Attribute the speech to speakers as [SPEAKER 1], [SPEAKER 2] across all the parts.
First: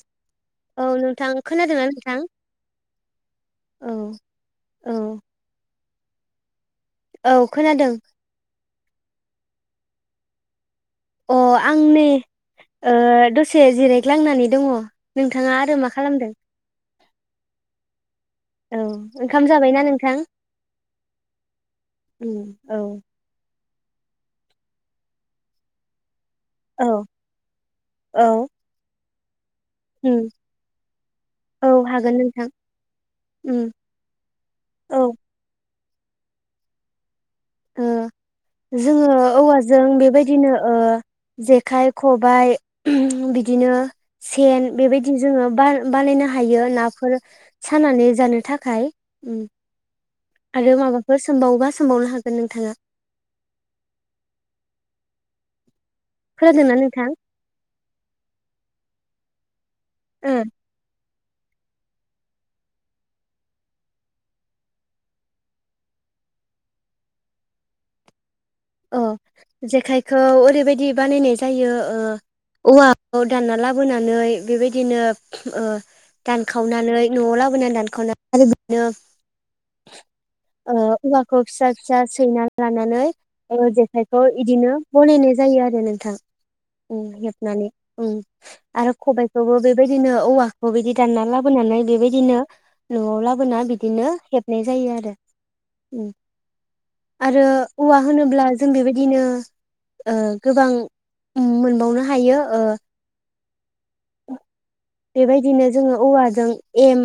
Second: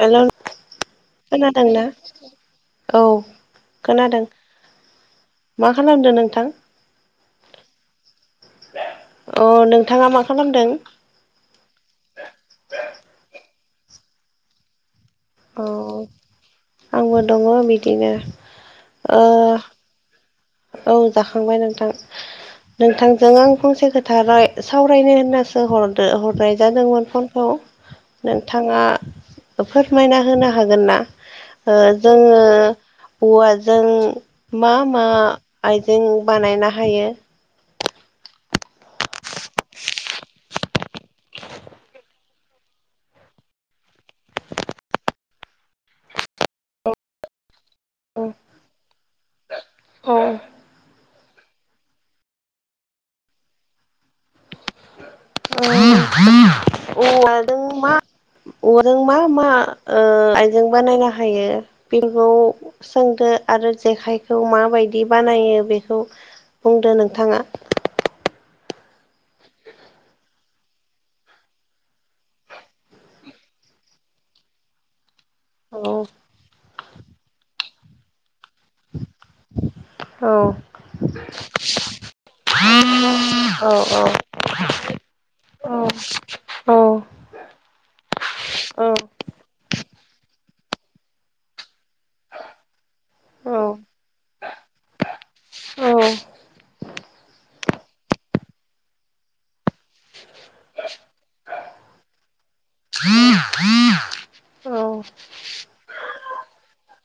[SPEAKER 1] हेल'
[SPEAKER 2] औ नोंथां खोनादोंना नोंथां?
[SPEAKER 1] औ
[SPEAKER 2] औ
[SPEAKER 1] खोनादों
[SPEAKER 2] औ
[SPEAKER 1] मा खालामदो नोंथां?
[SPEAKER 2] औ खोनादों
[SPEAKER 1] अ नोंथाङा मा खालामदों?
[SPEAKER 2] अ आं नै ओ दसे जिरायग्लांनानै दङ। नोंथाङा
[SPEAKER 1] अ
[SPEAKER 2] आरो मा खालामदों?
[SPEAKER 1] आंबो दङ बिदिनो
[SPEAKER 2] औ
[SPEAKER 1] ओ
[SPEAKER 2] ओंखाम जाबायना नोंथां?
[SPEAKER 1] औ जाखांबाय नोंथां
[SPEAKER 2] उम औ
[SPEAKER 1] नोंथांजों आं फंसे खोथा राय सावरायनो होननासो हरदो हर नाय
[SPEAKER 2] औ
[SPEAKER 1] जादोंमोन फनखौ
[SPEAKER 2] औ
[SPEAKER 1] नोंथाङा फोरमायना
[SPEAKER 2] उम
[SPEAKER 1] होनो हागोन ना?
[SPEAKER 2] औ
[SPEAKER 1] ओ
[SPEAKER 2] हागोन
[SPEAKER 1] जोङो
[SPEAKER 2] नोंथां उम
[SPEAKER 1] औवाजों मा
[SPEAKER 2] औ
[SPEAKER 1] मा आइजें बानायना हायो।
[SPEAKER 2] ओ जोङो औवाजों बेबायदिनो ओ जेखाइ खबाइ बिदिनो सेन बेबायदि जोङो बान बानायनो हायो नाफोर सानानै जानो थाखाय।
[SPEAKER 1] औ
[SPEAKER 2] आरो माबाफोर सोमबावोबा सोमबावनो हागोन नोंथाङा। खोनादोंना नों
[SPEAKER 1] औवाजों मा औवाजों मा मा ओ आइजों बानायनो हा यो बेखौ सोंदो आरो जेखाइखौ माबायदि बानायो बेखौ बुंदो नोंथाङा।
[SPEAKER 2] ओ जेखाइखौ ओरैबायदि बानायनाय जायो ओ औवाखौ दानना लाबोनानै बेबायदिनो ओ
[SPEAKER 1] औ
[SPEAKER 2] दानखावनानै न'आव लाबोनानै दानखावना आरो बिदिनो
[SPEAKER 1] औ
[SPEAKER 2] ओ औवाखौ फिसा फिसा सैना लानानै
[SPEAKER 1] औ
[SPEAKER 2] ओ
[SPEAKER 1] औ
[SPEAKER 2] जेखाइखौ इदिनो बनायनाय जायो आरो
[SPEAKER 1] औ
[SPEAKER 2] नोंथां।
[SPEAKER 1] औ
[SPEAKER 2] उम हेबनानै उम
[SPEAKER 1] औ
[SPEAKER 2] आरो खबायखोबो बेबायदिनो औवा '- खो बिदि दानना लाबोनानै बेबायदिनो न'आव लाबोना बिदिनो हेबनाय जायो आरो उम आरो औवा होनोब्ला जों बेबायदिनो ओ गोबां मोनबावनो हायो ओ
[SPEAKER 1] [inaudible] औ
[SPEAKER 2] बेबायदिनो जोङो औवाजों एम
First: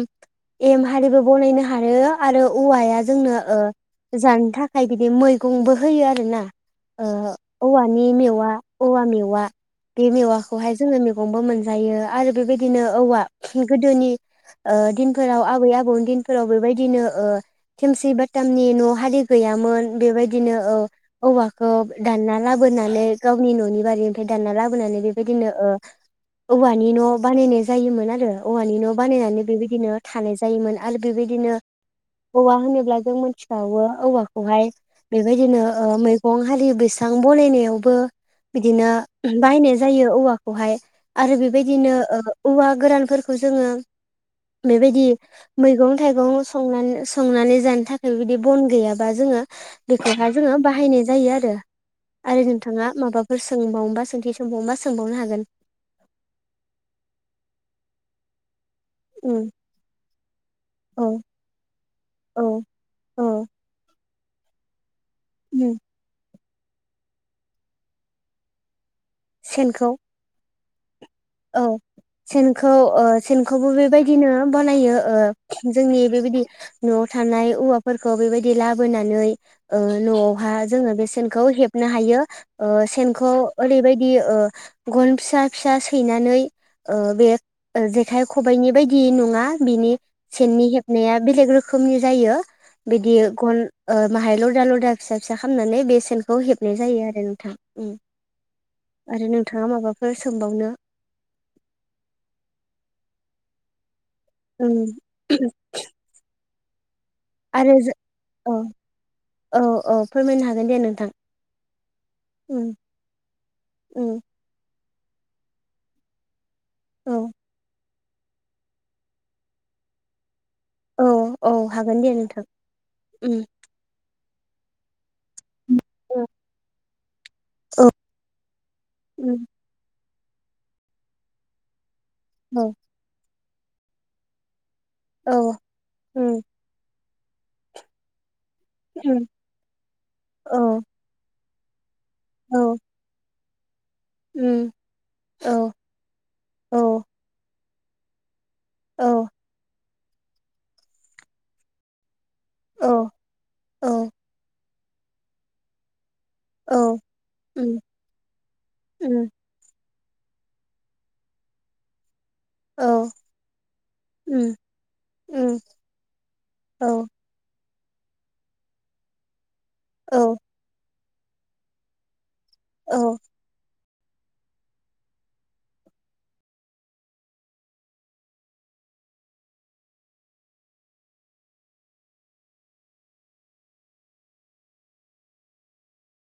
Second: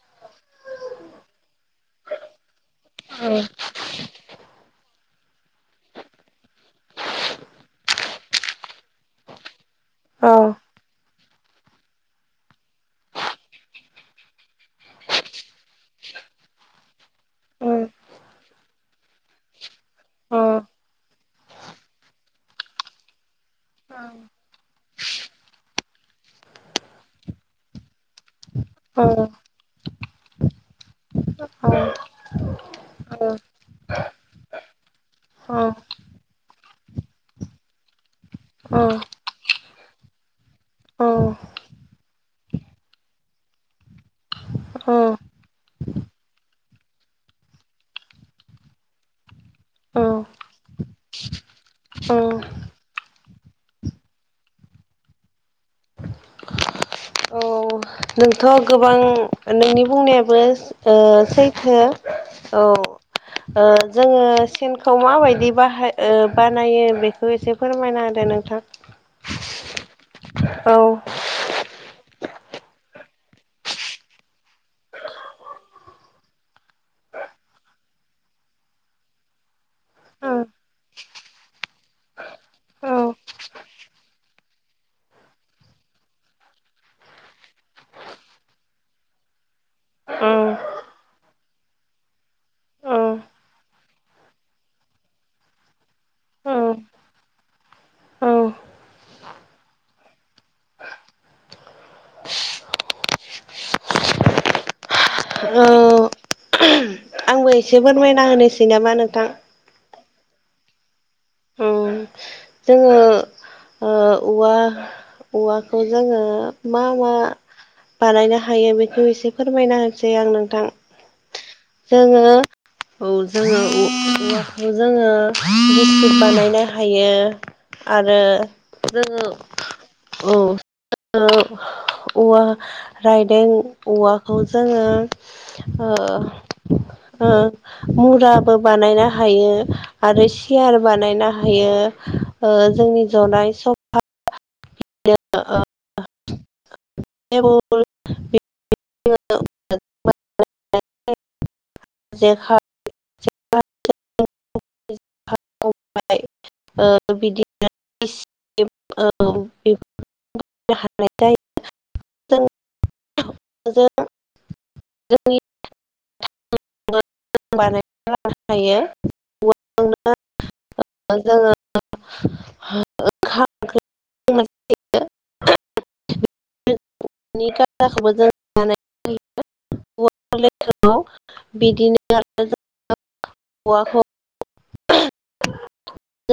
[SPEAKER 2] एम हारिबो बनायनो हायो आरो औवाया जोंनो ओ जानो थाखाय बिदि मैगंबो होयो आरो ना। ओ औवानि मेवा औवा मेवा बे मेवाखौहाय जोङो मैगंबो मोनजायो आरो बेबायदिनो औवा गोदोनि ओ दिनफोराव आबै आबौनि दिनफोराव बेबायदिनो ओ थेमसि बाथामनि न' हारि गैया मोन
[SPEAKER 1] औ
[SPEAKER 2] बेबायदिनो
[SPEAKER 1] औ
[SPEAKER 2] ओ औवाखौ दानना लाबोनानै गावनि न'नि बारिआव दान लाबोनानै बेबायदिनो ओ औवानि न' बानायनाय जायोमोन आरो औवानि न' बानायनानै बेबायदिनो थानाय जायोमोन आरो बेबायदिनो औवा होनोब्ला जों मिथिखावो औवाखौहाय बेबायदिनो ओ मैगं हारि बैसां बनायनायावबो बिदिनो बायनाय जायो औवाखौहाय आरो बेबायदिनो ओ औवा गोरानफोरखौ जोङो बेबायदि मैगं थाइगं संना- संनानै जानो थाखाय बिदि बन गैयाबा जों ङो बेखौहाय जोङो बाहायनाय जायो आरो। आरो नोंथाङा माबाफोर सोंबावनोबा सोंथि सोंबावनोबा सोंबावनो हागोन
[SPEAKER 1] [inaudible] [inaudible] नोंथ' गोबां
[SPEAKER 2] उम
[SPEAKER 1] नोंनि बुंनायाबो ओ
[SPEAKER 2] औ
[SPEAKER 1] सैथो औ
[SPEAKER 2] औ
[SPEAKER 1] ओ जोङो सेनखौ माबायदि
[SPEAKER 2] उम
[SPEAKER 1] बाहाय ओ बानायो बेखौ एसे फोरमायना होदो नोंथां
[SPEAKER 2] सेनखौ
[SPEAKER 1] औ
[SPEAKER 2] औ सेनखौ ओ सेनखौबो बेबायदिनो बानायो ओ जोंनि बेबायदि न'आव थ' थानाय औवाफोरखौ बेबायदि लाबोनानै ओ
[SPEAKER 1] उम
[SPEAKER 2] न'आवहाय जोङो बे सेनखौ हेबनो हायो ओ सेनखौ ओरैबायदि ओ गन फिसा फिसा सैनानै ओ बे जेखाय खबाइनि बायदि नङा बिनि सेननि आ बेलेग रोखोमनि जायो बिदि गन ओ माहाय लदा लदा फिसा फिसा खालामामनानै बे सेनखौ हेबनाय
[SPEAKER 1] उम
[SPEAKER 2] जायो आरो नोंथां उम
[SPEAKER 1] उम
[SPEAKER 2] आरो नोंथाङा माबाफोर सोंबावनो उम
[SPEAKER 1] ओ
[SPEAKER 2] [inaudible]
[SPEAKER 1] आंबो
[SPEAKER 2] आरो
[SPEAKER 1] एसे फोरमायना
[SPEAKER 2] औ
[SPEAKER 1] होनोसै नामा नोंथां
[SPEAKER 2] औ औ फोरमायनो हागोन हागोन दे नोंथां
[SPEAKER 1] उम
[SPEAKER 2] उम
[SPEAKER 1] जोङो ओ
[SPEAKER 2] उम
[SPEAKER 1] औवा औवाखौ जोङो मा मा
[SPEAKER 2] औ
[SPEAKER 1] बानायनो हायो बेखौ एसे फोरमायना होनोसै आं नों थां
[SPEAKER 2] औ औ हागोन दे
[SPEAKER 1] जोङो
[SPEAKER 2] नोंथां
[SPEAKER 1] औ
[SPEAKER 2] उम
[SPEAKER 1] जोङो जोङो
[SPEAKER 2] उम
[SPEAKER 1] बिस्कुट
[SPEAKER 2] उम
[SPEAKER 1] बानायनो हायो
[SPEAKER 2] औ
[SPEAKER 1] आरो जोङो औ औवा रायदों औवाखौ जोङो
[SPEAKER 2] औ उम
[SPEAKER 1] मुराबो बानायनो
[SPEAKER 2] उम
[SPEAKER 1] हायो आरो
[SPEAKER 2] औ
[SPEAKER 1] सियार बानायनो हायो ओ
[SPEAKER 2] औ
[SPEAKER 1] जोंनि ज'नाय सफा
[SPEAKER 2] उम
[SPEAKER 1] [inaudible] [inaudible] बे
[SPEAKER 2] औ औ
[SPEAKER 1] [inaudible] [inaudible] जेखाय
[SPEAKER 2] औ औ
[SPEAKER 1] [inaudible] [inaudible] ओमफ्राय
[SPEAKER 2] औ
[SPEAKER 1] ओ बिदिनो
[SPEAKER 2] उम उम
[SPEAKER 1] [inaudible] [unintelligible] [inaudible] [inaudible]
[SPEAKER 2] औ
[SPEAKER 1] जों
[SPEAKER 2] उम उम औ
[SPEAKER 1] बानायनानै लानो हायो [inaudible] [inaudible]
[SPEAKER 2] औ
[SPEAKER 1] ओ जोंङो [inaudible]
[SPEAKER 2] औ
[SPEAKER 1] [inaudible] [inaudible] [inaudible] [inaudible] [unintelligible] [inaudible] [unintelligible] [inaudible]